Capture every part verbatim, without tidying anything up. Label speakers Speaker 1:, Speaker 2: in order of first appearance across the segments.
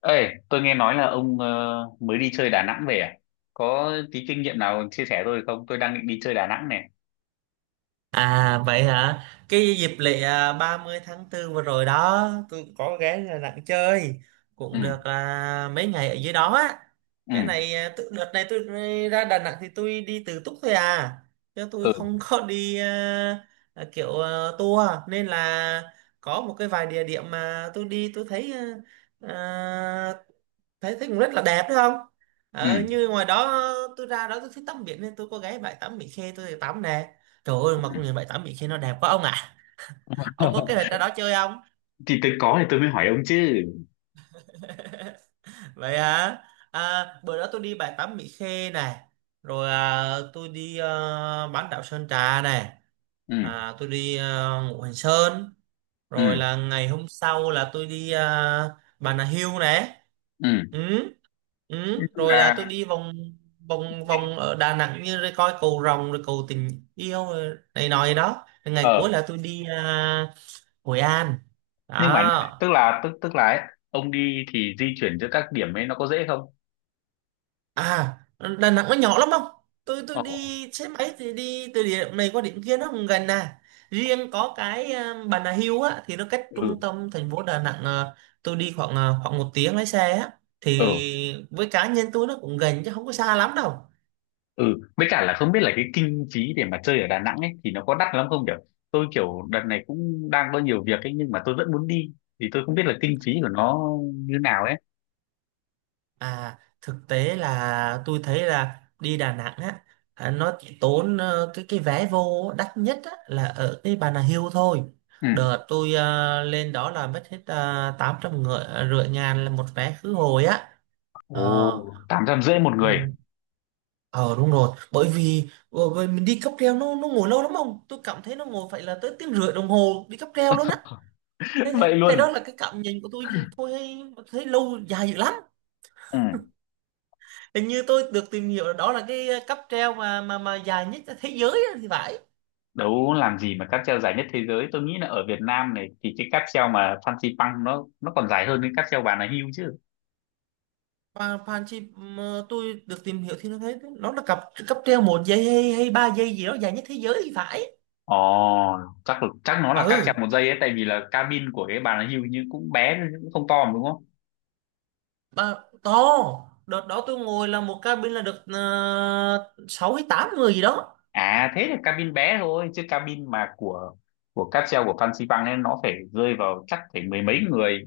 Speaker 1: Ê, tôi nghe nói là ông ờ, mới đi chơi Đà Nẵng về à? Có tí kinh nghiệm nào chia sẻ tôi không? Tôi đang định đi chơi Đà Nẵng này.
Speaker 2: À vậy hả? Cái dịp lễ à, ba mươi tháng tư vừa rồi đó, tôi cũng có ghé Đà Nẵng chơi,
Speaker 1: Ừ,
Speaker 2: cũng được à, mấy ngày ở dưới đó á.
Speaker 1: ừ,
Speaker 2: Cái này à, tự- đợt này tôi ra Đà Nẵng thì tôi đi tự túc thôi à, chứ tôi
Speaker 1: ừ,
Speaker 2: không có đi à, à, kiểu à, tour nên là có một cái vài địa điểm mà tôi đi tôi thấy à, à, thấy thấy cũng rất là đẹp đúng không, ờ, như ngoài đó tôi ra đó tôi thích tắm biển nên tôi có ghé bãi tắm Mỹ Khê tôi thì tắm nè, trời ơi mà
Speaker 1: ừ.
Speaker 2: công nhận bãi tắm Mỹ Khê nó đẹp quá ông ạ. Ông có kế hoạch ra đó chơi không?
Speaker 1: Thì tôi có thì tôi mới hỏi ông chứ.
Speaker 2: Vậy hả? À, bữa đó tôi đi bãi tắm Mỹ Khê này, rồi à, tôi đi à, bán đảo Sơn Trà này,
Speaker 1: Ừ,
Speaker 2: à, tôi đi à, Ngũ Hành Sơn,
Speaker 1: ừ,
Speaker 2: rồi là ngày hôm sau là tôi đi à, Bà Nà Hills này.
Speaker 1: ừ.
Speaker 2: Ừ. Ừ,
Speaker 1: Nhưng
Speaker 2: rồi là tôi
Speaker 1: mà,
Speaker 2: đi vòng vòng vòng ở Đà Nẵng như rồi coi cầu Rồng rồi cầu Tình Yêu rồi này nọ gì đó. Rồi ngày cuối
Speaker 1: ờ,
Speaker 2: là tôi đi à, Hội An
Speaker 1: nhưng mà nhá,
Speaker 2: đó.
Speaker 1: tức là tức tức là ấy, ông đi thì di chuyển giữa các điểm ấy nó có dễ không?
Speaker 2: À, Đà Nẵng nó nhỏ lắm không, tôi tôi
Speaker 1: Ồ,
Speaker 2: đi xe máy thì đi từ điểm này qua điểm kia nó cũng gần à, riêng có cái à, Bà Nà Hills á thì nó cách trung
Speaker 1: ừ,
Speaker 2: tâm thành phố Đà Nẵng à, tôi đi khoảng à, khoảng một tiếng lái xe á,
Speaker 1: ừ.
Speaker 2: thì với cá nhân tôi nó cũng gần chứ không có xa lắm đâu.
Speaker 1: Ừ, với cả là không biết là cái kinh phí để mà chơi ở Đà Nẵng ấy thì nó có đắt lắm không, kiểu tôi kiểu đợt này cũng đang có nhiều việc ấy, nhưng mà tôi vẫn muốn đi, thì tôi không biết là kinh phí của nó như nào ấy.
Speaker 2: À, thực tế là tôi thấy là đi Đà Nẵng á, à, nó chỉ tốn ờ, cái cái vé vô đắt nhất á, là ở cái Bà Nà Hills thôi.
Speaker 1: Ừ.
Speaker 2: Đợt tôi ờ, lên đó là mất hết uh, tám trăm ngựa, rưỡi ngàn là một vé khứ hồi á. Ờ.
Speaker 1: Ồ, tám trăm rưỡi một
Speaker 2: Ừ.
Speaker 1: người?
Speaker 2: Ờ đúng rồi, bởi vì ờ, bởi mình đi cáp treo nó nó ngồi lâu lắm không? Tôi cảm thấy nó ngồi phải là tới tiếng rưỡi đồng hồ đi cáp treo luôn á. Thế,
Speaker 1: Vậy
Speaker 2: thế đó
Speaker 1: luôn?
Speaker 2: là cái cảm nhận của tôi thôi, thấy thấy lâu dài dữ lắm.
Speaker 1: Ừ.
Speaker 2: Hình như tôi được tìm hiểu là đó là cái cáp treo mà mà mà dài nhất thế giới á thì phải.
Speaker 1: Đấu làm gì mà cáp treo dài nhất thế giới, tôi nghĩ là ở Việt Nam này thì cái cáp treo mà Fansi Pang nó nó còn dài hơn cái cáp treo Bà Nà Hills chứ.
Speaker 2: Và Phan Chi mà tôi được tìm hiểu thì nó thấy nó là cặp cáp treo một giây hay, hay ba giây gì đó dài nhất thế giới thì phải.
Speaker 1: Ồ, chắc chắc nó là cáp treo
Speaker 2: Ừ,
Speaker 1: một giây ấy, tại vì là cabin của cái Bà Nà Hills như cũng bé cũng không to mà đúng không?
Speaker 2: mà to, đợt đó tôi ngồi là một cabin là được uh, sáu hay tám người gì đó.
Speaker 1: À thế là cabin bé thôi, chứ cabin mà của của cáp treo của Phan Xi ấy nó phải rơi vào chắc phải mười mấy người.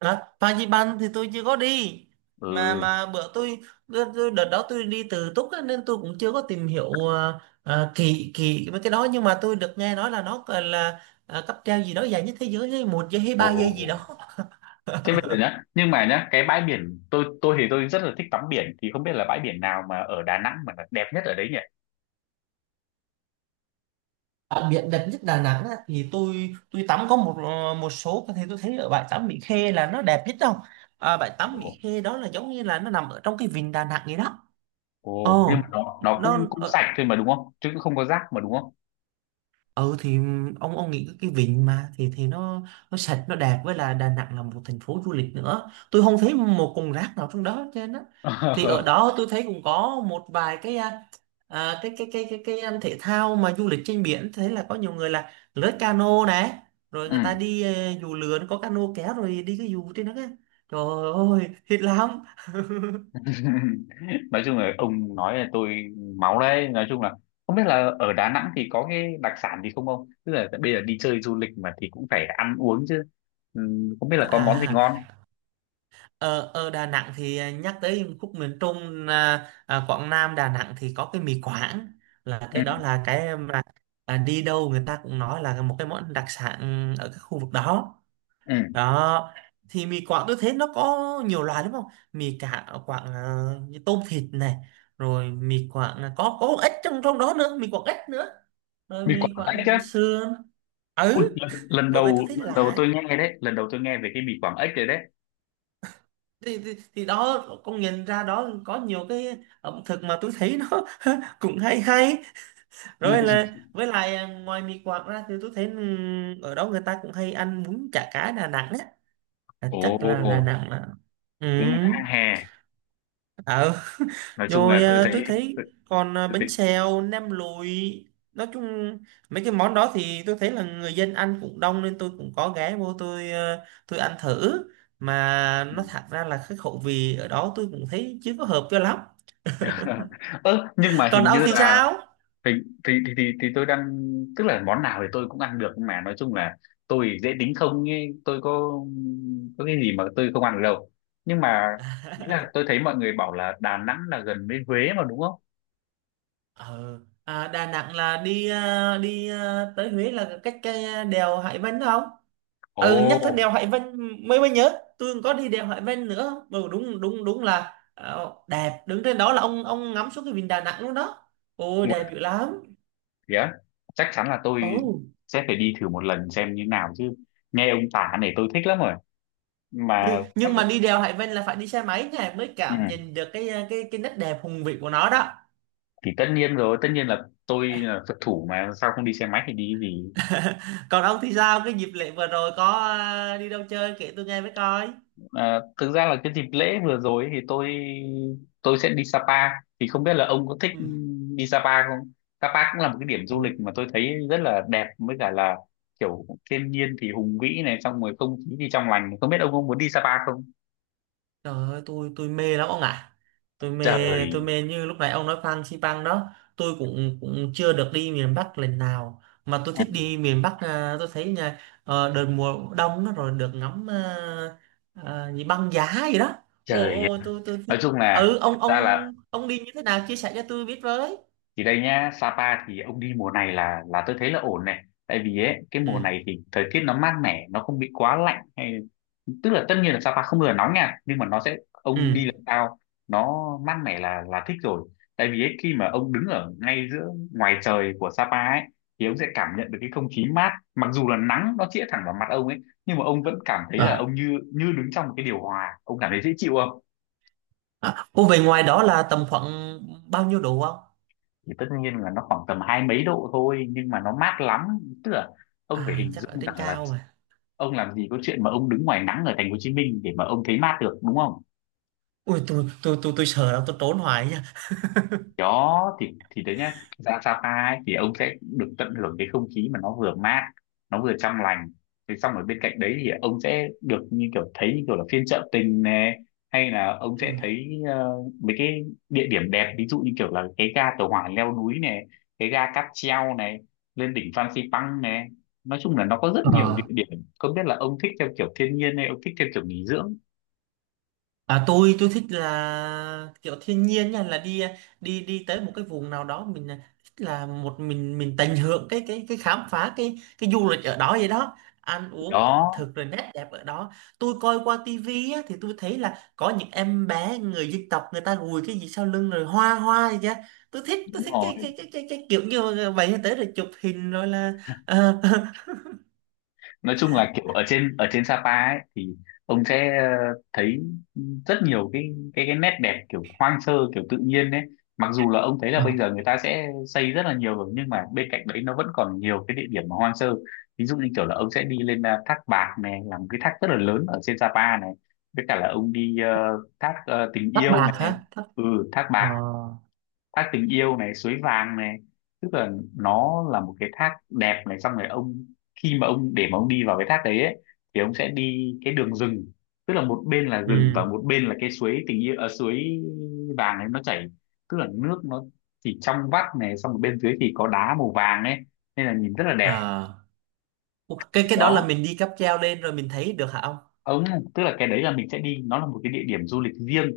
Speaker 2: À, Fansipan thì tôi chưa có đi,
Speaker 1: Ừ.
Speaker 2: mà mà bữa tôi, tôi tôi- đợt đó tôi đi tự túc á, nên tôi cũng chưa có tìm hiểu à, à, kỹ kỹ mấy cái đó, nhưng mà tôi được nghe nói là nó còn là à, cáp treo gì đó dài nhất thế giới hay một giây hay
Speaker 1: Ồ.
Speaker 2: ba giây gì
Speaker 1: Ồ.
Speaker 2: đó.
Speaker 1: Thế bây giờ nhá, nhưng mà nhá, cái bãi biển tôi tôi thì tôi rất là thích tắm biển, thì không biết là bãi biển nào mà ở Đà Nẵng mà là đẹp nhất ở đấy nhỉ?
Speaker 2: Đặc biệt đẹp nhất Đà Nẵng á, thì tôi tôi tắm có một ờ, một số thì tôi thấy ở bãi tắm Mỹ Khê là nó đẹp nhất đâu. À, bãi tắm
Speaker 1: Ồ.
Speaker 2: Mỹ Khê đó là giống như là nó nằm ở trong cái vịnh Đà Nẵng vậy đó.
Speaker 1: Ồ, nhưng mà
Speaker 2: Ồ,
Speaker 1: nó nó
Speaker 2: nó,
Speaker 1: cũng cũng sạch thôi mà đúng không? Chứ cũng không có rác mà đúng không?
Speaker 2: ừ thì ông ông nghĩ cái vịnh mà thì thì nó nó sạch nó đẹp, với là Đà Nẵng là một thành phố du lịch nữa, tôi không thấy một cục rác nào trong đó, trên á. Thì ở đó tôi thấy cũng có một vài cái à, à, cái cái cái cái cái um, thể thao mà du lịch trên biển, thấy là có nhiều người là lướt cano này, rồi người ta
Speaker 1: Ừ.
Speaker 2: đi ờ, dù lượn có cano kéo rồi đi cái dù trên đó á. Trời ơi thích lắm.
Speaker 1: Nói chung là ông nói là tôi máu đấy. Nói chung là không biết là ở Đà Nẵng thì có cái đặc sản gì không không, tức là bây giờ đi chơi du lịch mà thì cũng phải ăn uống chứ. Ừ, không biết là có món gì
Speaker 2: À,
Speaker 1: ngon.
Speaker 2: ở ở Đà Nẵng thì à, nhắc tới khúc miền Trung à, à, Quảng Nam Đà Nẵng thì có cái mì Quảng, là
Speaker 1: Ừ,
Speaker 2: cái đó là cái mà à, đi đâu người ta cũng nói là một cái món đặc sản ở cái khu vực đó
Speaker 1: ừ.
Speaker 2: đó. Thì mì Quảng tôi thấy nó có nhiều loại đúng không, mì cả Quảng à, như tôm thịt này, rồi mì Quảng là có có ếch trong trong đó nữa, mì Quảng ếch nữa, rồi
Speaker 1: Mì
Speaker 2: mì
Speaker 1: Quảng Ếch
Speaker 2: Quảng
Speaker 1: á?
Speaker 2: sườn.
Speaker 1: Ui,
Speaker 2: Ừ,
Speaker 1: lần, lần
Speaker 2: bởi vì
Speaker 1: đầu
Speaker 2: tôi thấy
Speaker 1: lần đầu
Speaker 2: lạ,
Speaker 1: tôi nghe đấy, lần đầu tôi nghe về cái mì Quảng Ếch rồi đấy.
Speaker 2: thì, thì, thì đó con nhìn ra đó có nhiều cái ẩm thực mà tôi thấy nó cũng hay hay.
Speaker 1: Ừ.
Speaker 2: Rồi là với lại à, ngoài mì Quảng ra thì tôi thấy ừm, ở đó người ta cũng hay ăn bún chả cá Đà Nẵng á. À,
Speaker 1: Ồ,
Speaker 2: chắc là Đà Nẵng là, ừ,
Speaker 1: cũng đang hè.
Speaker 2: ờ,
Speaker 1: Nói chung
Speaker 2: rồi
Speaker 1: là tôi
Speaker 2: à,
Speaker 1: thấy,
Speaker 2: tôi
Speaker 1: tôi,
Speaker 2: thấy còn à,
Speaker 1: tôi
Speaker 2: bánh
Speaker 1: thấy.
Speaker 2: xèo nem lụi, nói chung mấy cái món đó thì tôi thấy là người dân ăn cũng đông nên tôi cũng có ghé vô tôi à, tôi ăn thử, mà
Speaker 1: Ừ.
Speaker 2: nó thật ra là cái khẩu vị ở đó tôi cũng thấy chưa có hợp cho lắm.
Speaker 1: Ơ nhưng mà
Speaker 2: Còn
Speaker 1: hình
Speaker 2: ông
Speaker 1: như
Speaker 2: thì
Speaker 1: là
Speaker 2: sao?
Speaker 1: thì thì thì thì, thì tôi đang, tức là món nào thì tôi cũng ăn được, nhưng mà nói chung là tôi dễ tính không ấy, tôi có có cái gì mà tôi không ăn được đâu. Nhưng mà ý là tôi thấy mọi người bảo là Đà Nẵng là gần với Huế mà đúng không?
Speaker 2: Ờ à, Đà Nẵng là đi à, đi à, tới Huế là cách cái đèo Hải Vân đúng không.
Speaker 1: Ồ.
Speaker 2: Ừ, nhắc tới đèo Hải Vân mới mới nhớ, tôi còn có đi đèo Hải Vân nữa, ừ, đúng đúng đúng là ờ, đẹp, đứng trên đó là ông ông ngắm xuống cái vịnh Đà Nẵng luôn đó, ôi
Speaker 1: Nguồn
Speaker 2: đẹp dữ lắm.
Speaker 1: vía, chắc chắn là
Speaker 2: Ồ,
Speaker 1: tôi sẽ phải đi thử một lần xem như nào chứ. Nghe ông tả này tôi thích lắm rồi mà.
Speaker 2: nhưng
Speaker 1: Chắc.
Speaker 2: nhưng mà đi đèo Hải Vân là phải đi xe máy nha, mới
Speaker 1: Ừ,
Speaker 2: cảm nhận được cái à, cái cái nét đẹp hùng vĩ của nó đó.
Speaker 1: thì tất nhiên rồi, tất nhiên là tôi là Phật thủ mà, sao không đi xe máy thì đi cái gì?
Speaker 2: Còn ông thì sao, cái dịp lễ vừa rồi có à, đi đâu chơi kể tôi nghe với coi.
Speaker 1: À, thực ra là cái dịp lễ vừa rồi thì tôi tôi sẽ đi Sapa. Thì không biết là ông có thích đi Sapa không? Sapa cũng là một cái điểm du
Speaker 2: Ừ.
Speaker 1: lịch mà tôi thấy rất là đẹp, với cả là kiểu thiên nhiên thì hùng vĩ này, xong rồi không khí thì trong lành, không biết ông có muốn đi Sapa không?
Speaker 2: Trời ơi, tôi tôi mê lắm ông ạ. Tôi mê,
Speaker 1: Trời,
Speaker 2: tôi mê như lúc nãy ông nói Phan Xipang đó, tôi cũng cũng chưa được đi miền Bắc lần nào, mà tôi thích đi miền Bắc à, tôi thấy nha, ờ, đợt mùa đông nó rồi được ngắm à, à, gì băng giá gì đó. Ồ
Speaker 1: trời,
Speaker 2: ồ, tôi tôi
Speaker 1: nói
Speaker 2: thích.
Speaker 1: chung là
Speaker 2: Ừ,
Speaker 1: thật
Speaker 2: ông
Speaker 1: ra là,
Speaker 2: ông ông đi như thế nào chia sẻ cho tôi biết với.
Speaker 1: thì đây nhá, Sapa thì ông đi mùa này là là tôi thấy là ổn này, tại vì ấy cái mùa
Speaker 2: Ừ
Speaker 1: này thì thời tiết nó mát mẻ, nó không bị quá lạnh hay, tức là tất nhiên là Sapa không bao giờ nóng nha, nhưng mà nó sẽ ông đi
Speaker 2: ừ.
Speaker 1: lần sau nó mát mẻ là là thích rồi. Tại vì ấy, khi mà ông đứng ở ngay giữa ngoài trời của Sapa ấy, thì ông sẽ cảm nhận được cái không khí mát, mặc dù là nắng nó chĩa thẳng vào mặt ông ấy, nhưng mà ông vẫn cảm thấy là
Speaker 2: À,
Speaker 1: ông như như đứng trong một cái điều hòa, ông cảm thấy dễ chịu không?
Speaker 2: à, ô, về ngoài đó là tầm khoảng bao nhiêu độ không?
Speaker 1: Thì tất nhiên là nó khoảng tầm hai mấy độ thôi, nhưng mà nó mát lắm. Tức là ông phải
Speaker 2: À
Speaker 1: hình
Speaker 2: chắc ở
Speaker 1: dung
Speaker 2: trên
Speaker 1: rằng là
Speaker 2: cao mà.
Speaker 1: ông làm gì có chuyện mà ông đứng ngoài nắng ở thành phố Hồ Chí Minh để mà ông thấy mát được đúng không?
Speaker 2: Ui, tôi tôi tôi tôi sợ lắm, tôi trốn hoài nha.
Speaker 1: Đó thì thì đấy nhá, ra Sapa ấy, thì ông sẽ được tận hưởng cái không khí mà nó vừa mát, nó vừa trong lành, thì xong ở bên cạnh đấy thì ông sẽ được như kiểu thấy như kiểu là phiên chợ tình này, hay là ông
Speaker 2: Ừ.
Speaker 1: sẽ thấy ờ, mấy cái địa điểm đẹp, ví dụ như kiểu là cái ga tàu hỏa leo núi này, cái ga cáp treo này, lên đỉnh Phan Xipang này, nói chung là nó có rất nhiều địa
Speaker 2: Ờ.
Speaker 1: điểm. Không biết là ông thích theo kiểu thiên nhiên hay ông thích theo kiểu nghỉ dưỡng?
Speaker 2: À, tôi tôi thích là kiểu thiên nhiên nha, là đi đi đi tới một cái vùng nào đó mình à, thích là một mình mình tận hưởng cái cái cái khám phá cái cái du lịch ở đó vậy đó, ăn uống ẩm
Speaker 1: Đó,
Speaker 2: thực rồi nét đẹp ở đó. Tôi coi qua tivi á, thì tôi thấy là có những em bé người dân tộc người ta gùi cái gì sau lưng rồi hoa hoa gì chứ, tôi thích tôi
Speaker 1: đúng
Speaker 2: thích
Speaker 1: rồi.
Speaker 2: cái cái cái cái, cái kiểu như vậy, tới rồi chụp hình rồi là ờ.
Speaker 1: Nói chung là kiểu ở trên ở trên Sapa ấy thì ông sẽ ờ, thấy rất nhiều cái cái cái nét đẹp kiểu hoang sơ kiểu tự nhiên đấy. Mặc dù là ông thấy là
Speaker 2: Ờ,
Speaker 1: bây giờ người ta sẽ xây rất là nhiều rồi, nhưng mà bên cạnh đấy nó vẫn còn nhiều cái địa điểm mà hoang sơ. Ví dụ như kiểu là ông sẽ đi lên à, thác Bạc này là một cái thác rất là lớn ở trên Sapa này, với cả là ông đi ờ, thác ờ, Tình
Speaker 2: tóc
Speaker 1: Yêu
Speaker 2: bạc
Speaker 1: này.
Speaker 2: hả, tóc,
Speaker 1: Ừ, thác
Speaker 2: ờ,
Speaker 1: Bạc, thác Tình Yêu này, suối vàng này, tức là nó là một cái thác đẹp này, xong rồi ông, khi mà ông để mà ông đi vào cái thác đấy ấy, thì ông sẽ đi cái đường rừng. Tức là một bên là rừng và
Speaker 2: ừ,
Speaker 1: một bên là cái suối tình yêu, à, suối vàng ấy nó chảy, tức là nước nó chỉ trong vắt này, xong rồi bên dưới thì có đá màu vàng ấy, nên là nhìn rất là đẹp.
Speaker 2: ờ. Ủa, cái cái đó là
Speaker 1: Đó
Speaker 2: mình đi cáp treo lên rồi mình thấy được hả ông?
Speaker 1: ông, tức là cái đấy là mình sẽ đi, nó là một cái địa điểm du lịch riêng.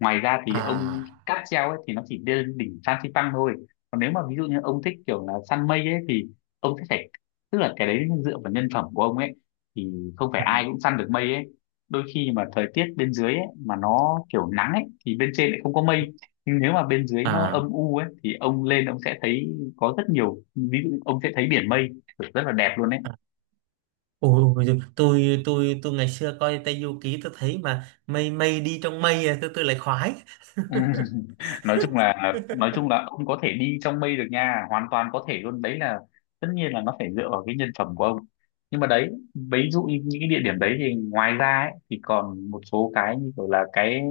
Speaker 1: Ngoài ra thì ông
Speaker 2: À
Speaker 1: cáp treo ấy thì nó chỉ lên đỉnh Phan Xipang thôi. Còn nếu mà ví dụ như ông thích kiểu là săn mây ấy thì ông sẽ phải, tức là cái đấy dựa vào nhân phẩm của ông ấy, thì không phải ai
Speaker 2: à
Speaker 1: cũng săn được mây ấy. Đôi khi mà thời tiết bên dưới ấy mà nó kiểu nắng ấy thì bên trên lại không có mây, nhưng nếu mà bên dưới nó
Speaker 2: à
Speaker 1: âm u ấy thì ông lên ông sẽ thấy có rất nhiều, ví dụ ông sẽ thấy biển mây kiểu rất là đẹp luôn ấy.
Speaker 2: à. Ôi ôi, giời, tôi tôi tôi ngày xưa coi Tây Du Ký tôi thấy mà mây mây đi trong mây à, tôi tôi lại khoái.
Speaker 1: Ừ. nói chung là nói chung là ông có thể đi trong mây được nha, hoàn toàn có thể luôn đấy, là tất nhiên là nó phải dựa vào cái nhân phẩm của ông. Nhưng mà đấy, ví dụ như những cái địa điểm đấy thì ngoài ra ấy, thì còn một số cái như kiểu là cái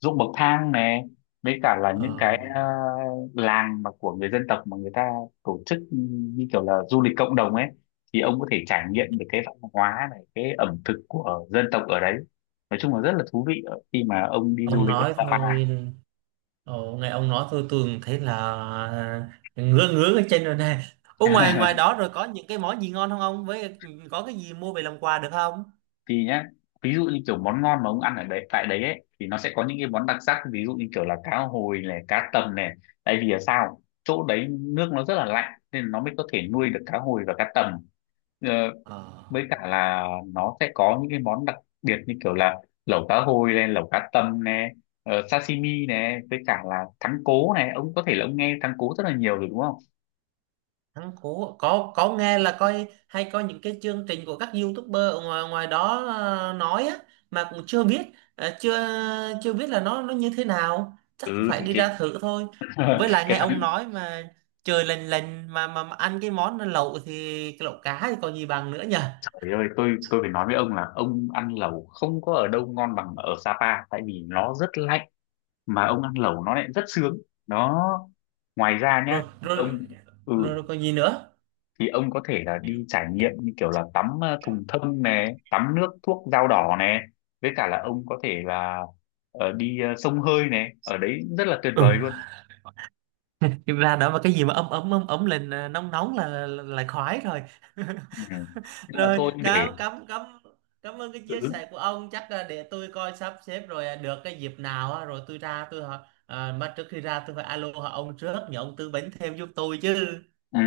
Speaker 1: ruộng bậc thang này, với cả là những
Speaker 2: Ờ,
Speaker 1: cái ờ, làng mà của người dân tộc mà người ta tổ chức, ừ, như kiểu là du lịch cộng đồng ấy, thì ông có thể trải nghiệm được cái văn hóa này, cái ẩm thực của dân tộc ở đấy, nói chung là rất là thú vị ở- khi mà ông đi du
Speaker 2: ông
Speaker 1: lịch ở
Speaker 2: nói
Speaker 1: Sapa.
Speaker 2: thôi, ồ, nghe ông nói thôi tôi cũng thấy là ngứa ngứa cái chân rồi nè. Ủa, ngoài ngoài đó rồi có những cái món gì ngon không ông, với có cái gì mua về làm quà được không?
Speaker 1: Thì nhá, ví dụ như kiểu món ngon mà ông ăn ở đấy tại đấy ấy, thì nó sẽ có những cái món đặc sắc, ví dụ như kiểu là cá hồi này, cá tầm này, tại vì là sao chỗ đấy nước nó rất là lạnh nên nó mới có thể nuôi được cá hồi và cá tầm. Ờ,
Speaker 2: Ờ.
Speaker 1: với cả là nó sẽ có những cái món đặc biệt như kiểu là lẩu cá hồi này, lẩu cá tầm này, ờ, sashimi này, với cả là thắng cố này, ông có thể là ông nghe thắng cố rất là nhiều rồi đúng không?
Speaker 2: Ăn Cú có có nghe, là coi hay coi những cái chương trình của các YouTuber ở ngoài ngoài đó ờ, nói á, mà cũng chưa biết, ờ, chưa chưa biết là nó nó như thế nào, chắc
Speaker 1: Ừ
Speaker 2: phải
Speaker 1: thì
Speaker 2: đi
Speaker 1: cái.
Speaker 2: ra thử thôi. Với lại nghe
Speaker 1: Cái
Speaker 2: ông
Speaker 1: thắng.
Speaker 2: nói mà trời lành lành, mà, mà mà ăn cái món lẩu thì cái lẩu cá thì còn gì bằng nữa nhỉ.
Speaker 1: Trời ơi, tôi tôi phải nói với ông là ông ăn lẩu không có ở đâu ngon bằng ở Sapa, tại vì nó rất lạnh mà ông ăn lẩu nó lại rất sướng. Đó. Ngoài ra nhá,
Speaker 2: Rồi rồi
Speaker 1: ông, ừ,
Speaker 2: rồi, rồi còn gì nữa.
Speaker 1: thì ông có thể là đi trải nghiệm như kiểu là tắm ờ, thùng thông này, tắm nước thuốc dao đỏ này, với cả là ông có thể là ờ, đi ờ, sông hơi này, ở đấy rất là tuyệt
Speaker 2: Ừ.
Speaker 1: vời luôn.
Speaker 2: Ra đó mà cái gì mà ấm ấm ấm ấm lên, ờ, nóng nóng là, là, là khoái rồi.
Speaker 1: Ừ. Nhưng mà
Speaker 2: Rồi,
Speaker 1: thôi để.
Speaker 2: cảm cảm cảm cảm ơn cái chia
Speaker 1: Ừ.
Speaker 2: sẻ của ông. Chắc là để tôi coi sắp xếp, rồi à, được cái dịp nào á, rồi tôi ra tôi hỏi à, mà trước khi ra tôi phải alo hỏi ông trước nhờ ông tư vấn thêm giúp tôi chứ.
Speaker 1: Ừ.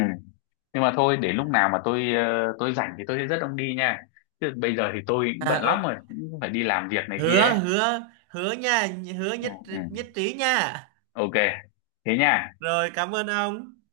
Speaker 1: Nhưng mà thôi, để lúc nào mà tôi ờ, tôi rảnh thì tôi sẽ dắt ông đi nha, chứ bây giờ thì tôi cũng bận
Speaker 2: À
Speaker 1: lắm
Speaker 2: ok.
Speaker 1: rồi, cũng phải đi làm việc này kia
Speaker 2: Hứa
Speaker 1: ấy.
Speaker 2: hứa hứa nha, hứa
Speaker 1: Ừ,
Speaker 2: nhất
Speaker 1: ừ.
Speaker 2: nhất trí nha.
Speaker 1: Ok, thế nha.
Speaker 2: Rồi cảm ơn ông.